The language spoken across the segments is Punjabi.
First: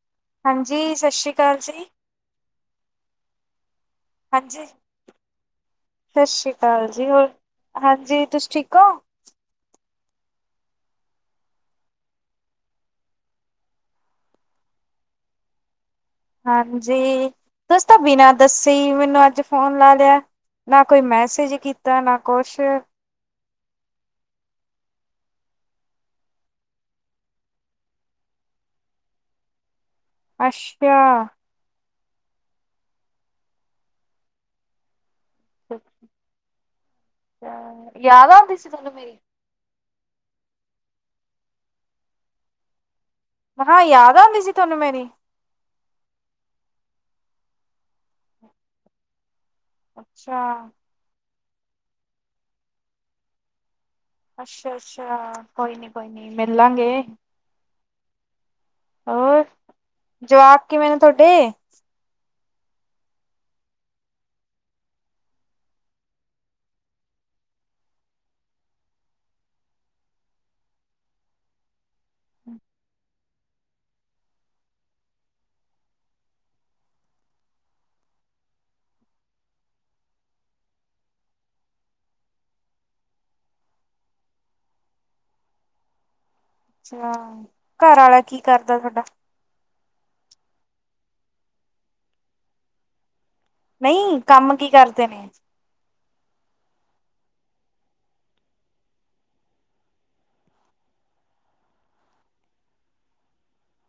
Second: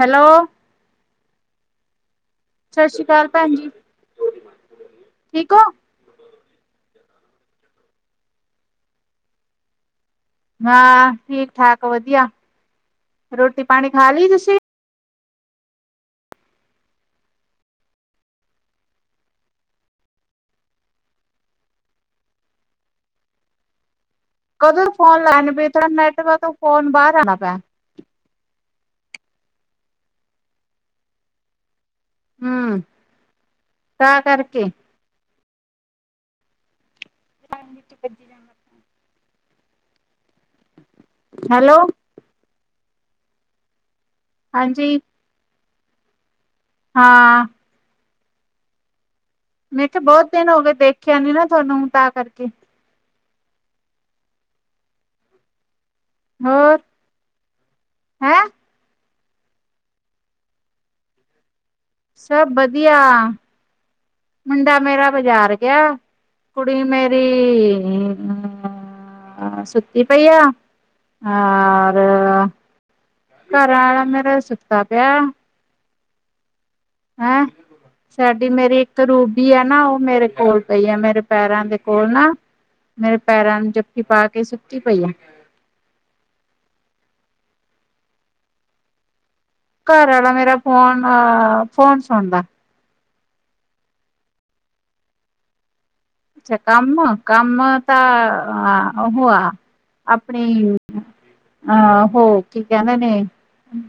ਹੈਲੋ ਹਾਂਜੀ ਸਤਿ ਸ਼੍ਰੀ ਅਕਾਲ ਜੀ। ਸਤਿ ਸ਼੍ਰੀ ਅਕਾਲ ਭੈਣ ਜੀ। ਹਾਂਜੀ ਠੀਕ ਹੋ ਸਤਿ ਸ਼੍ਰੀ ਅਕਾਲ ਜੀ ਹੋਰ ਹਾਂਜੀ ਤੁਸੀ ਠੀਕ ਹੋ ਹਾਂ ਠੀਕ- ਠਾਕ ਵਧੀਆ ਰੋਟੀ ਪਾਣੀ ਖਾ ਲਈ ਤੁਸੀ ਹਾਂਜੀ ਤੁਸ ਤਾਂ ਬਿਨਾਂ ਦੱਸੇ ਈ ਮੈਨੂੰ ਅੱਜ ਫੋਨ ਲਾ ਲਿਆ ਨਾ ਕੋਈ ਮੈਸੇਜ ਕੀਤਾ ਨਾ ਕੁਛ ਕਦੋਂ ਫੋਨ ਲੈਣ ਪਈ ਥੋਡਾ ਨੈੱਟ ਵਰਕ ਤੌ ਫੋਨ ਬਾਹਰ ਆਉਦਾ ਪਿਆ ਅੱਛਾ ਹੂੰ, ਤਾਂ ਕਰਕੇ ਯਾਦ ਆਉਂਦੀ ਸੀ ਤੁਹਾਨੂੰ ਮੇਰੀ ਹੈਲੋ ਮ ਕਿਹਾ ਯਾਦ ਆਉਂਦੀ ਸੀ ਤੁਹਾਨੂੰ ਹਾਂਜੀ ਮੇਰੀ ਹਾਂ ਮੈਂ ਕਿਹਾ ਬਹੁਤ ਅੱਛਾ ਦਿਨ ਹੋ ਗਏ ਦੇਖਿਆ ਨੀ ਨਾ ਤੁਹਾਨੂੰ ਤਾਂ ਕਰਕੇ ਅੱਛਾ ਅੱਛਾ ਕੋਈ ਨੀ ਕੋਈ ਨੀ ਹੋਰ ਮਿਲਾਂਗੇ। ਹੈਂ। ਹੋਰ, ਜਵਾਕ ਕਿਵੇਂ ਨੇ ਤੁਹਾਡੇ? ਸਭ ਵਧੀਆ ਮੁੰਡਾ ਮੇਰਾ ਬਾਜ਼ਾਰ ਗਿਆ। ਕੁੜੀ ਮੇਰੀ ਹੁ ਅ ਸੁੱਤੀ ਪਈਆ ਆ ਘਰ ਆਲਾ ਮੇਰੇ ਸੁਤਾ ਪਿਆ ਹੈ ਸਾਡੀ ਮੇਰੀ ਇੱਕ ਰੂਬੀ ਆ ਨਾ, ਉਹ ਮੇਰੇ ਕੋਲ ਪਈ ਆ ਮੇਰੇ ਪੈਰਾਂ ਦੇ ਕੋਲ ਨਾ ਮੇਰੇ ਪੈਰਾਂ ਨੂੰ ਜੱਫੀ ਪਾ ਕੇ ਸੁੱਤੀ ਪਈ ਏ ਅੱਛਾ। ਘਰ ਆਲਾ ਕੀ ਕਰਦਾ ਤੁਹਾਡਾ? ਘਰ ਆਲਾ ਮੇਰਾ ਫੋਨ, ਅ ਫੋਨ ਚਲਾਦਾ ਐ। ਨਹੀਂ ਕੰਮ ਕੀ ਕਰਦੇ ਨੇ ਅੱਛਾ ਕੰਮ, ਕੰਮ ਤਾਂ ਉ ਆ ਅਪਣੀ ਆਹੋ ਕੀ ਹੈ ਕਹਦੇੰ ਨੇ,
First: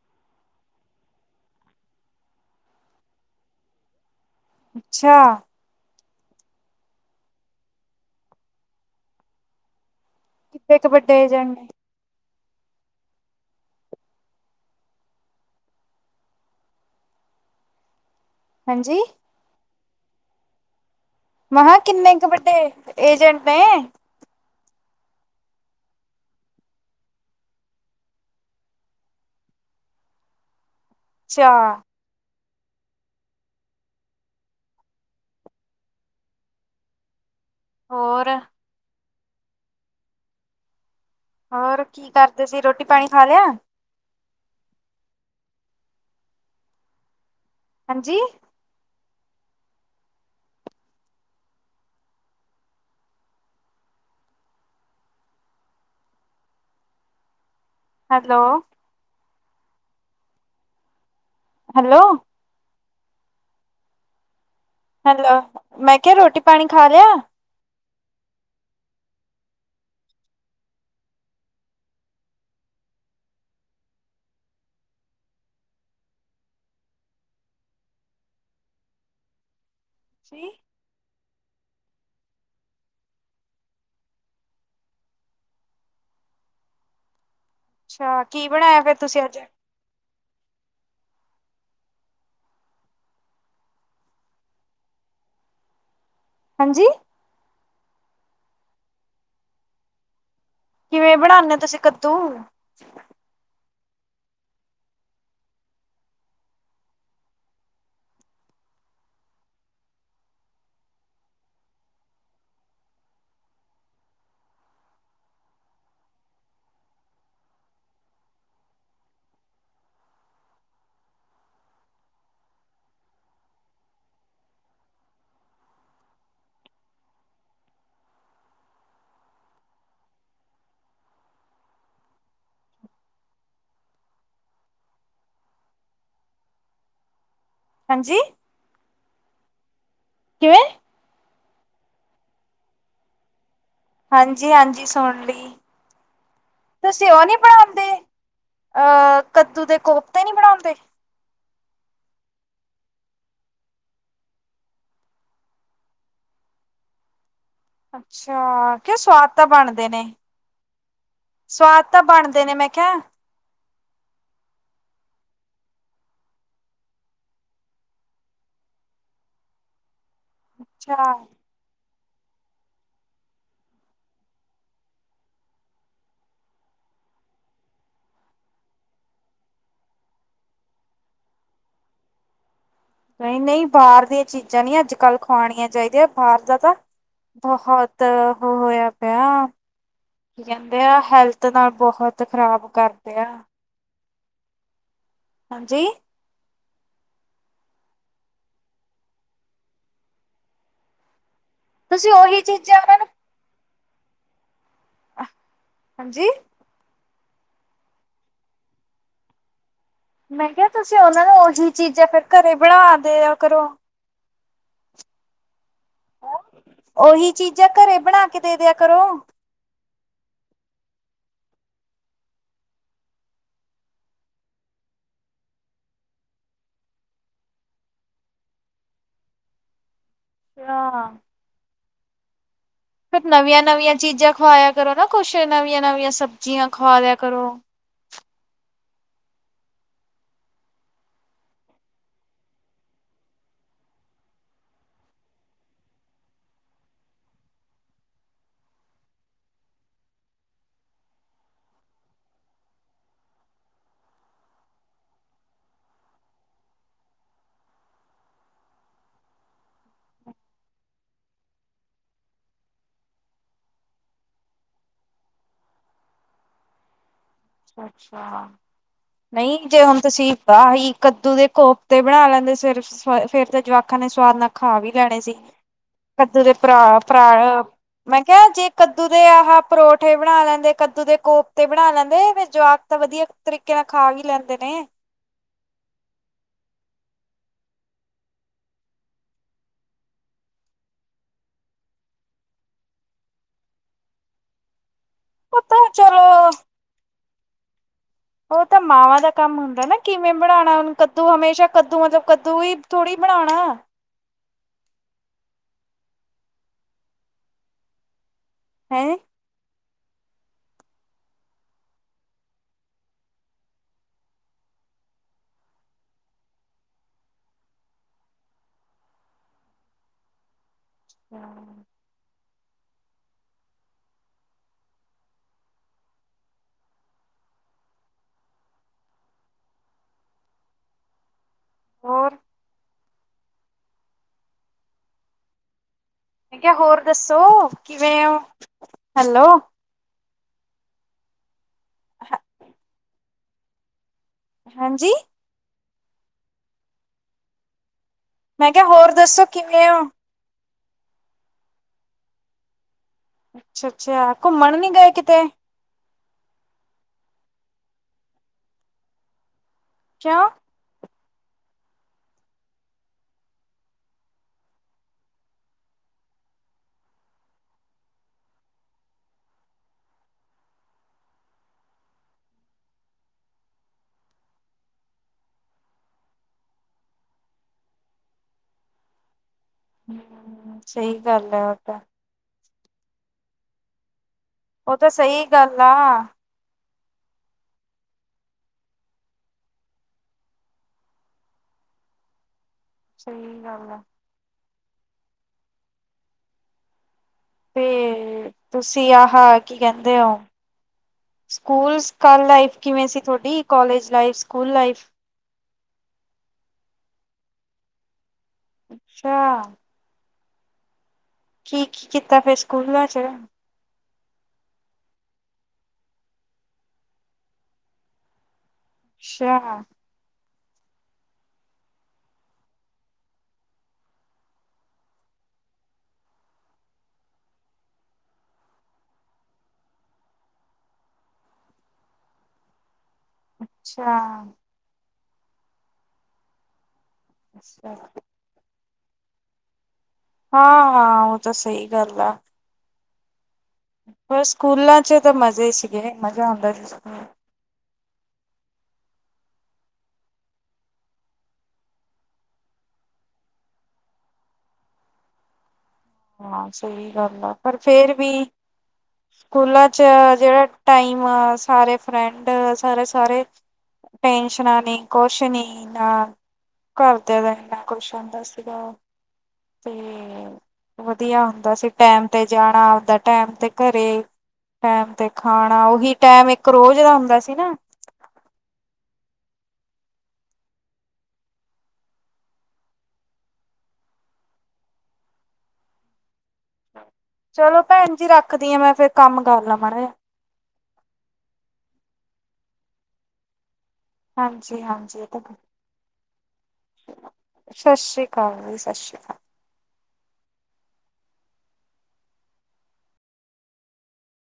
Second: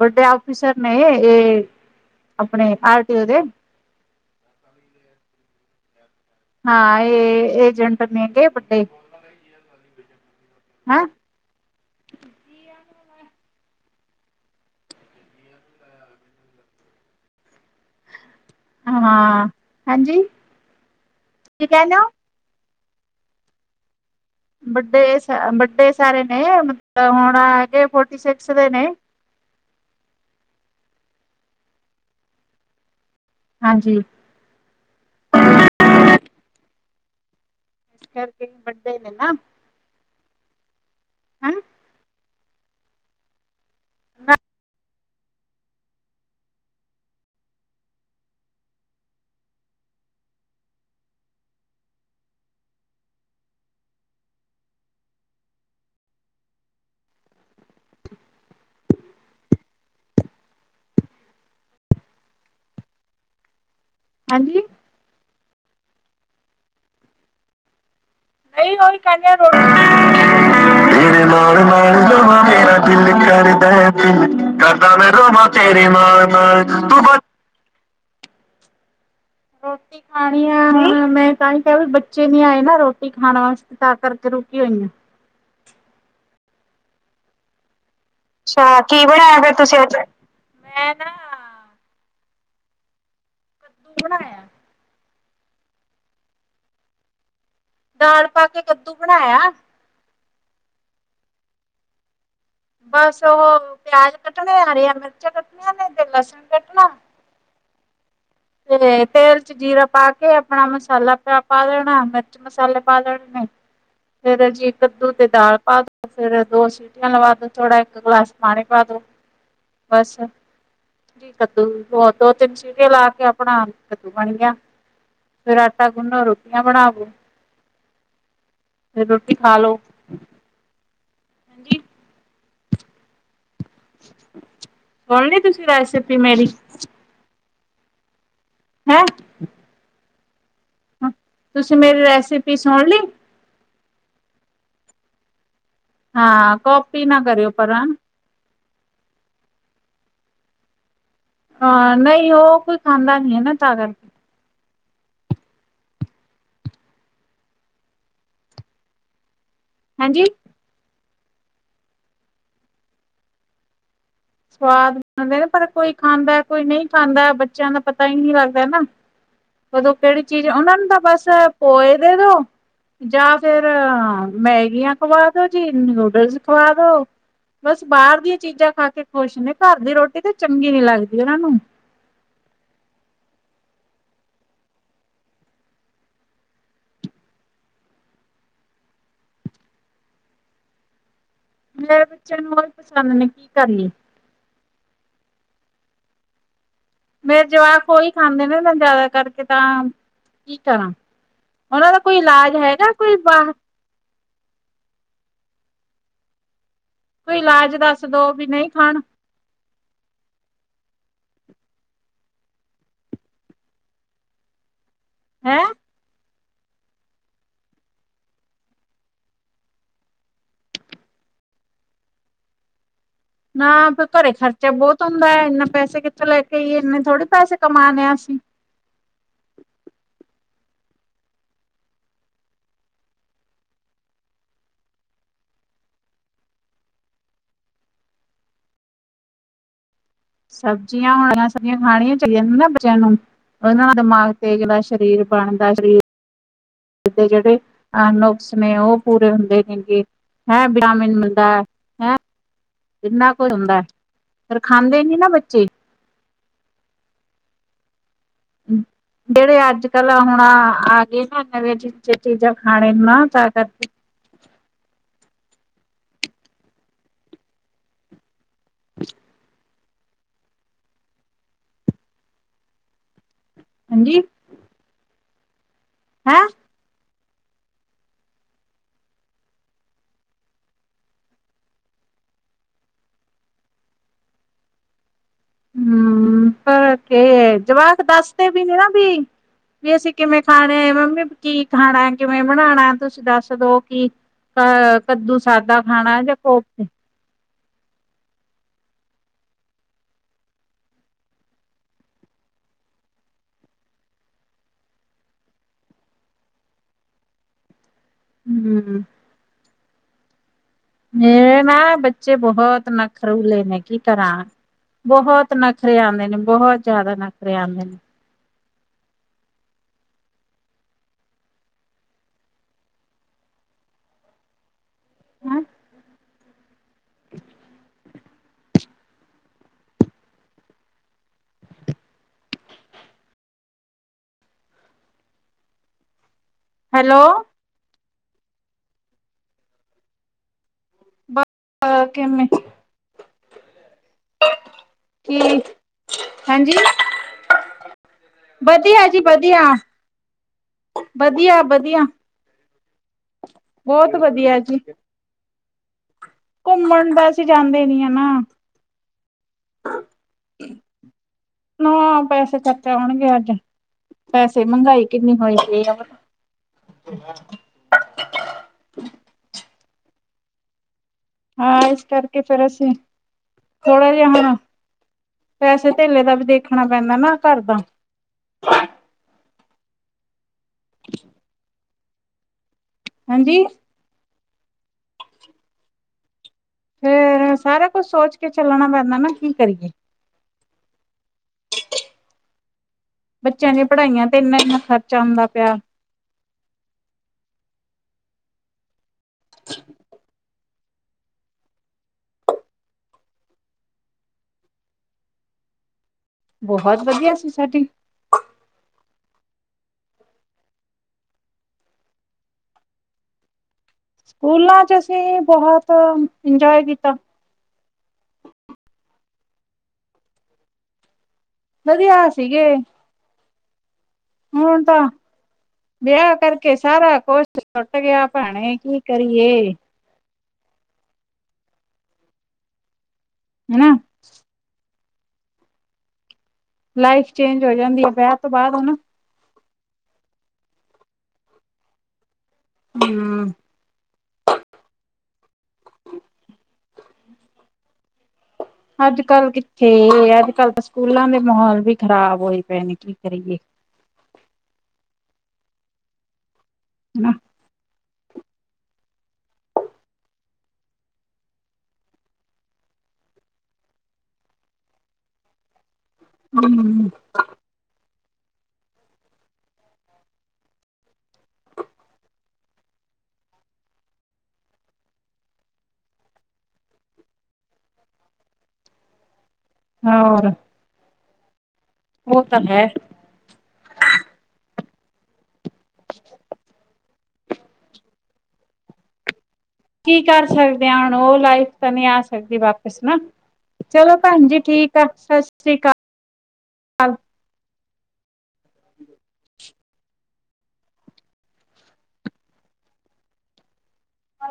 ਬਡੇ ਔਫੀਸਰ ਨੇ ਇਹ ਆਪਨੇ ਆਰਟੀਓ ਦੇ ਅੱਛਾ ਹਾਂ। ਇਹ ਏਜੰਟ ਨੇ ਵੱਡੇ ਕਿੱਥੇ ਚ ਹੈਂ ਵੱਡੇ ਏਜੰਟ ਨੇ? [unintelligible] ਹਾਂਜੀ ਹਾਂ -ਹਾਂਜੀ ਕੀ ਮੇਹਾ ਕਿਹਾ ਕਹਿੰਦੇ ਹੋ ਕਿੰਨੇ ਕੁ ਵੱਡੇ ਏਜੰਟ ਨੇ ਵੱਡੇ -ਵੱਡੇ ਸਾਰੇ ਨੇ ਮਤਲਬ ਹੁਣ ਹੈਗੇ ਫੋਰਟੀ ਸਿਕਸ ਦੇ ਨੇ ਅੱਛਾ- ਹਾਂਜੀ ਇਸ ਹੋਰ ਕਰਕੇ ਵੱਡੇ ਨੇ ਨਾ। ਹਨਾ ਹੋਰ ਕੀ ਕਰਦੇ ਸੀ, ਰੋਟੀ ਪਾਣੀ ਖਾ ਲਿਆ ਨਾ ਹਾਂਜੀ ਹੈਲੋ ਹੈਲੋ ਹਾਂਜੀ ਹੈਲੋ। ਮੈਂ ਕਿਹਾ ਰੋਟੀ ਪਾਨੀ ਖਾ ਲਿਆ? [unintelligible] [unintelligible] ਰੋਟੀ ਖਾਣੀ ਆ। ਅੱਛਾ ਹੁਨ ਮੈਂ ਤਾਂ ਹੀ ਕਿਹਾ। ਵੀ ਬੱਚੇ ਨੀ ਆਏ ਨਾ ਰੋਟੀ ਖਾਣ ਵਾਸਤੇ, ਤਾਂ ਕਰਕੇ ਰੁਕੀ ਹੋਈਆਂ ਆ ਅੱਛਾ। ਕੀ ਬਣਾਇਆ ਫੇਰ ਤੁਸੀਂ ਅੱਜ ਤੁਸੀਂ ਅੱਜ ਆਏ। ਮੈਂ ਨਾ ਕੱਦੂ ਬਣਾਇਆ। ਹਾਂਜੀ। ਦਾਲ ਪਾ ਕੇ ਕੱਦੂ ਬਣਾਇਆ। ਕਿਵੇਂ ਬਣਾਣੇ ਆ ਤੁਸੀਂ ਕੱਦੂ ਬਸ ਉਹ ਪਿਆਜ ਕੱਟਣੇ, ਆ ਨੇ ਮਿਰਚਾਂ ਕੱਟਣੀਆਂ ਨੇ, ਤੇ ਲਸਣ ਕੱਟਣਾ ਤੇ ਤੇਲ ਚ ਜੀਰਾ ਪਾ ਕੇ ਆਪਣਾ ਮਸਾਲਾ ਪਾ ਦੇਣਾ ਮਿਰਚ ਮਸਾਲੇ ਪਾ ਲੈਣੇ ਨੇ ਫੇਰ ਜੀ ਕੱਦੂ ਤੇ ਦਾਲ ਪਾ ਫੇਰ ਦੋ ਸੀਟੀਆਂ ਲਵਾ ਦੋ, ਥੋੜਾ ਇੱਕ ਗਲਾਸ ਪਾਣੀ ਪਾ ਦੋ ਬਸ। ਜੀ। ਕੱਦੂ ਹੋ ਦੋ- ਤਿੰਨ ਸੀਟੀਆਂ ਲਾ ਕੇ ਆਪਣਾ ਕੱਦੂ ਬਣ ਗਿਆ। ਫਿਰ ਆਟਾ ਗੁਨੋ ਰੋਟੀਆਂ ਬਣਾਦਿਓ। ਫਿਰ ਰੋਟੀ ਖਾ ਲੋ ਹਾਂਜੀ, ਸੁਣਲੀ ਤੁਸੀ ਰੈਸਪੀ ਮੇਰੀ ਹਾਂਜੀ ਹੈਂ। ਕ ਤੁਸੀਂ ਮੇਰੀ ਰੈਸਿਪੀ ਸਾਣ ਲੀ। ਹਾਂਜੀ ਹਾਂਜੀ। ਸੁਣ ਲਈ ਹਾਂ। ਕੋਪੀ ਤੁਸੀਂ ਨਾ ਉਹ ਨੀ ਕਰੇ ਕਰਾਂ। ਬਣਾਉਂਦੇ ਅਹ ਕੱਦੂ ਦੇ ਕੋਫਤੇ ਨੀ ਬਣਾਉਂਦੇ। ਅ ਨਹੀਂ ਉਹ ਕੋਈ ਖਾਦਾ ਨਹੀਂ ਹੈ ਨਾ ਤਾਂ ਕਰ ਕੇ। ਅੱਛਾ ਕਿਉ ਸਵਾਦ ਤਾਂ ਬਣਦੇ ਨੇ। ਹਾਂਜੀ ਸਵਾਦ ਤਾਂ ਬਣਦੇ ਨੇ ਮੈਂ ਕਿਹਾ। ਸਵਾਦ ਬਣਦੇ ਨੇ ਪਰ ਕੋਈ ਖਾਂਦਾ ਕੋਈ ਨਹੀਂ ਖਾਂਦਾ ਬੱਚਿਆਂ ਦਾ ਪਤਾ ਹੀ ਨਹੀਂ ਲੱਗਦਾ ਨਾ। ਉਦੋਂ ਕਿਹੜੀ ਚੀਜ਼ ਉਹਨਾ ਨੂੰ ਤਾਂ ਅੱਛਾ ਬਸ ਪੋਏ ਦੇ ਦੋ। ਜਾਂ ਫੇਰ ਮੈਗੀਆਂ ਖਵਾ ਦੋ ਜੀ, ਨੂਡਲਜ਼ ਖਵਾ ਦੋ। ਬਸ ਬਾਹਰ ਦੀਆਂ ਚੀਜ਼ਾਂ ਖਾ ਕੇ ਖੁਸ਼ ਨੇ, ਘਰ ਦੀ ਰੋਟੀ ਤਾਂ ਚੰਗੀ ਨੀ ਲੱਗਦੀ ਉਹਨਾਂ ਨੂੰ। ਨਹੀਂ ਨਹੀਂ ਬਾਹਰ ਦੀਆਂ ਚੀਜ਼ਾਂ ਨਹੀਂ ਅੱਜ ਕੱਲ ਖਵਾਉਣੀਆਂ ਚਾਹੀਦੀਆਂ ਬਾਹਰ ਦਾ ਤਾਂ ਬਹੁਤ ਉਹ ਹੋਇਆ ਪਿਆ ਕੀ ਕਹਿੰਦੇ ਆ ਹੈਲਥ ਨਾਲ ਬਹੁਤ ਖ਼ਰਾਬ ਕਰਦੇ ਆ। ਕਰਨੀ। ਹਾਂਜੀ। ਮੇਰੇ ਜਵਾਕ ਉਹੀ ਖਾਂਦੇ ਨੇ ਮੈਂ ਜਿਆਦਾ ਕਰਕੇ ਤਾਂ ਕੀ ਕਰਾਂ। ਉਹਨਾਂ ਦਾ ਤੁਸੀਂ ਕੋਈ ਉਹੀ ਇਲਾਜ ਚੀਜ਼ਾਂ ਹੈਗਾ ਉਹਨਾਂ ਨੂੰ ਕੋਈ ਬਾਹਰ ਹਾਂਜੀ। ਕੋਈ ਇਲਾਜ ਦੱਸ ਦੋ ਵੀ ਨਹੀਂ ਖਾਣ। ਮੈਂ ਕਿਹਾ ਤੁਸੀਂ ਉਹਨਾਂ ਨੂੰ ਉਹੀ ਚੀਜ਼ਾਂ ਫਿਰ ਘਰੇ ਬਣਾ ਦੇ ਆ ਕਰੋ। ਹੈਂ। ਓਹੀ ਚੀਜ਼ਾਂ ਘਰੇ ਬਣਾ ਕੇ ਦੇ ਦਿਆ ਕਰੋ। ਨਾ ਘਰੇ ਖਰਚਾ ਬਹੁਤ ਹੁੰਦਾ ਇੰਨਾ ਪੈਸੇ ਕਿੱਥੇ ਲੈ ਕੇ ਆਈਏ ਇਨੇ ਥੋੜੇ ਪੈਸੇ ਕਮਾਨੇ ਆ ਅਸੀਂ। ਹਾਂ ਫੇਰ ਨਵੀਆਂ ਨਵੀਆਂ ਚੀਜ਼ਾਂ ਖਵਾਇਆ ਕਰੋ ਨਾ ਕੁਛ ਨਵੀਆਂ ਨਵੀਆਂ ਸਬਜ਼ੀਆਂ ਖਵਾ ਲਿਆ ਕਰੋ। ਸਬਜ਼ੀਆਂ ਹਰੀਆ ਸਬਜੀਆ ਖਾਣੀਆਂ ਚਾਹੀਦੀਆਂ ਨਾ ਬੱਚਿਆਂ ਨੂੰ ਉਹਦੇ ਨਾਲ ਦਿਮਾਗ ਤੇਜ ਨਾਲੇ ਸਰੀਰ ਬਣਦਾ ਸਰੀਰ ਦੇ ਜਿਹੜੇ ਅਹ ਨੁਕਸ ਨੇ ਉਹ ਪੂਰੇ ਹੁੰਦੇ ਨੇ ਗੇ। ਹੈਂ ਬਿਟਾਮਿਨ ਮਿਲਦਾ ਹੈਂ। ਇੰਨਾ ਕੁਝ ਹੁੰਦਾ ਪਰ ਖਾਂਦੇ ਨੀ ਨਾ ਬੱਚੇ। ਹੂੰ ਜਿਹੜੇ ਅੱਜ ਕੱਲ ਹੁਣ ਆ ਗਏ ਨਾ ਨਵੀਆਂ ਚ ਚੀਜ਼ਾਂ ਖਾਣੇ ਨੂੰ ਨਾ ਤਾਂ ਕਰਕੇ ਅੱਛਾ ਅੱਛਾ ਨਹੀਂ। ਜੇ ਹੁਣ ਤੁਸੀਂ ਆਹੀ ਕੱਦੂ ਦੇ ਕੋਪਤੇ ਬਣਾ ਲੈਂਦੇ ਸਿਰ ਸ ਫੇਰ ਤਾਂ ਜਵਾਕਾਂ ਨੇ ਹਾਂਜੀ ਸਵਾਦ ਨਾਲ ਖਾ ਵੀ ਲੈਣੇ ਸੀ ਕੱਦੂ ਹੈਂ ਦੇ ਭਰਾ ਭਰਾ ਮੈਂ ਕਿਹਾ ਜੇ ਕੱਦੂ ਦੇ ਆਹ ਪਰੌਠੇ ਬਣਾ ਲੈਂਦੇ ਕੱਦੂ ਦੇ ਕੋਫਤੇ ਬਣਾ ਲੈਂਦੇ ਫੇਰ ਜਵਾਕ ਤਾਂ ਵਧੀਆ ਤਰੀਕੇ ਨਾਲ ਖਾ ਹੀ ਲੈਂਦੇ ਨੇ। ਹਮ ਉਕੇ ਜਵਾਕ ਦੱਸਦੇ ਵੀ ਨੀ ਨਾ ਵੀ। ਵੀ ਅਸੀਂ ਕਿਵੇਂ ਖਾ ਰਹੇ ਮੰਮੀ ਕੀ ਖਾਣਾ ਕਿਵੇਂ ਬਣਾਣਾ ਤੁਸੀਂ ਦੱਸ ਦੋ ਕਿ। ਅ ਕੱਦੂ ਉਹ ਸਾਦਾ ਤਾਂ ਖਾਣਾ ਜਾਂ ਚਲੋ ਕੋਫਤੇ। ਉਹ ਤਾਂ ਮਾਵਾਂ ਦਾ ਕੰਮ ਹੁੰਦਾ ਨਾ ਕਿਵੇਂ ਬਣਾਉਣਾ ਹੁਣ ਕੱਦੂ ਹਮੇਸ਼ਾ ਕੱਦੂ ਮਤਲਬ ਕੱਦੂ ਹੀ ਥੋੜ੍ਹੀ ਬਣਾਉਣਾ। ਹੂੰ ਹੈਂ ਮੇਰੇ ਨਾ ਬੱਚੇ ਬਹੁਤ ਨਖਰੂਲੇ ਨੇ ਕੀ ਕਰਾਂ। ਬਹੁਤ ਨਖਰੇ ਆਦੇ ਨੇ, ਬਹੁਤ ਜ਼ਿਆਦਾ ਨਖਰੇ ਆਦੇ ਨੇ। [inaudible] ਹੈਂ। [inaudible] ਹੋਰ। ਮੈ ਕਿਹਾ ਹੋਰ ਹੈਲੋ ਦੱਸੋ ਕਿਵੇਂ ਹੋ। ਹੈਲੋ ਅਹ ਕਿਵੇਂ ਹਾਂਜੀ। ਕੀ, ਹਾਂਜੀ, ਮੈਂ ਕਿਹਾ ਵਧੀਆ ਹੋਰ ਜੀ ਦੱਸੋ ਵਧੀਆ। ਕਿਵੇਂ ਹੋ ਵਧੀਆ ਵਧੀਆ। ਅੱਛਾ ਬਹੁਤ ਅੱਛਾ ਵਧੀਆ ਘੁੰਮਣ ਜੀ ਨਹੀਂ ਗਏ ਕਿਤੇ? ਘੁੰਮਣ ਤਾਂ ਅਸੀਂ ਜਾਂਦੇ ਨੀ ਆ ਨਾ। ਕਿਉ? ਨਾ ਪੈਸੇ ਚਾਚਾ ਆਉਣਗੇ ਅੱਜ। ਪੈਸੇ ਮਹਿੰਗਾਈ ਕਿੰਨੀ ਹੋਈ ਪਈ ਆ। ਹਾਂ, ਇਸ ਕਰਕੇ ਫੇਰ ਅਸੀਂ ਥੋੜਾ ਜਿਹਾ ਹਣਾ। ਪੈਸੇ ਧੇਲੇ ਦਾ ਵੀ ਦੇਖਣਾ ਪੈਂਦਾ ਨਾ ਘਰ ਦਾ। ਹਮ ਸਹੀ ਗੱਲ ਹੈ। ਤਾਂ ਹਾਂਜੀ? ਉਹ ਤਾਂ ਸਹੀ ਗੱਲ ਆ। ਫੇਰ ਸਾਰਾ ਕੁਛ ਸੋਚ ਕੇ ਚੱਲਣਾ ਪੈਂਦਾ ਨਾ ਕੀ ਕਰੀਏ। ਸਹੀ ਬੱਚਿਆਂ ਦੀਆਂ ਗੱਲ ਆ ਪੜ੍ਹਾਈਆਂ ਤੇ ਇੰਨਾ ਇੰਨਾ ਖਰਚਾ ਹੁੰਂਦਾ ਪਿਆ। ਤੇ ਤੁਸੀਂ ਆਹ ਕੀ ਕਹਿੰਦੇ ਹੋ। ਸਕੂਲ ਸਕਾਲ ਲਾਈਫ ਕਿਵੇਂ ਸੀ ਤੁਹਾਡੀ ਕੋਲਜ ਲਾਈਫ ਸਕੂਲ ਲਾਈਫ? ਬਹੁਤ ਵਧੀਆ ਸੀ ਸਾਡੀ। ਅੱਛਾ। ਕੀ ਕੀ ਕੀਤਾ ਫੇਰ ਸਕੂਲਾਂ ਚ? ਸਕੂਲਾਂ ਚ ਅਸੀਂ ਬਹੁਤ ਇੰਜੋਏ ਕੀਤਾ। ਅੱਛਾ। ਵਧਿਆ ਸੀਗੇ ਹੁਣ ਤਾਂ। ਵਿਆਹ ਕਰਕੇ ਸਾਰਾ ਕੁਛ ਛੁੱਟ ਗਿਆ ਭੈਣੇ ਕੀ ਕਰੀਏ। ਹਨਾ ਅੱਛਾ। ਲਾਈਫ ਚੇਂਜ ਹੋ ਜਾਂਦੀ ਹੈ ਵਿਆਹ ਤੋਂ ਬਾਅਦ ਹੈ ਨਾ। ਹਾਂ, ਹਾਂ ਉਹ ਤਾਂ ਸਹੀ ਗੱਲ ਆ। ਹਮ ਪਰ ਸਕੂਲਾਂ 'ਚ ਤਾਂ ਮਜ਼ੇ ਸੀਗੇ ਮਜ਼ਾ ਆਉਂਦਾ ਸੀ। ਅੱਜ ਕੱਲ੍ਹ ਕਿੱਥੇ ਅੱਜ ਕੱਲ੍ਹ ਤਾਂ ਸਕੂਲਾਂ ਦੇ ਮਾਹੌਲ ਵੀ ਖ਼ਰਾਬ ਹੋਏ ਪਏ ਨੇ ਕੀ ਕਰੀਏ। ਹਾਂ, ਸਹੀ ਹਨਾ ਗੱਲ ਆ ਪਰ ਫੇਰ ਵੀ। ਸਕੂਲਾ ਚ ਜਿਹੜਾ ਟਾਈਮ ਆ ਸਾਰੇ ਫਰੈਂਡ ਸਾਰੇ -ਸਾਰੇ। ਟੈਨਸ਼ਨਾਂ ਨੀ ਕੁਛ ਨੀ ਇੰਨਾ ਹਮ ਘਰਦੇਆਂ ਦਾ ਇੰਨਾ ਕੁਛ ਹੁੰਦਾ ਸੀਗਾ। ਤੇ ਵਧੀਆ ਹੁੰਦਾ ਸੀ ਟੈਮ ਤੇ ਜਾਣਾ ਆਪਦਾ ਟੈਮ ਤੇ ਘਰੇ। ਟੈਮ ਤੇ ਖਾਣਾ ਉਹੀ ਟੈਮ ਇੱਕ ਰੋਜ਼ ਦਾ ਹੁੰਦਾ ਸੀ ਨਾ? ਹੋਰ। ਉਹ ਤਾਂ ਹੈ। ਚਲੋ ਭੈਣ ਜੀ ਰੱਖਦੀ ਆ ਮੈਂ ਫੇਰ ਕੰਮ ਕਰ ਲਵ ਮਾੜ। ਕੀ ਕਰ ਸਕਦੇ ਹਾਂ ਹੁਣ ਉਹ ਲਾਈਫ ਤਾਂ ਨਹੀਂ ਆ ਸਕਦੀ ਵਾਪਿਸ ਨਾ। ਚਲੋ ਭੈਣਜੀ ਹਾਂਜੀ ਠੀਕ ਆ। ਹਾਂਜੀ ਸਤਿ ਸ੍ਰੀ ਅਕਾਲ। ਸਤਿ ਸ੍ਰੀ ਅਕਾਲ ਜੀ, ਸਤਿ ਸ੍ਰੀ ਅਕਾਲ।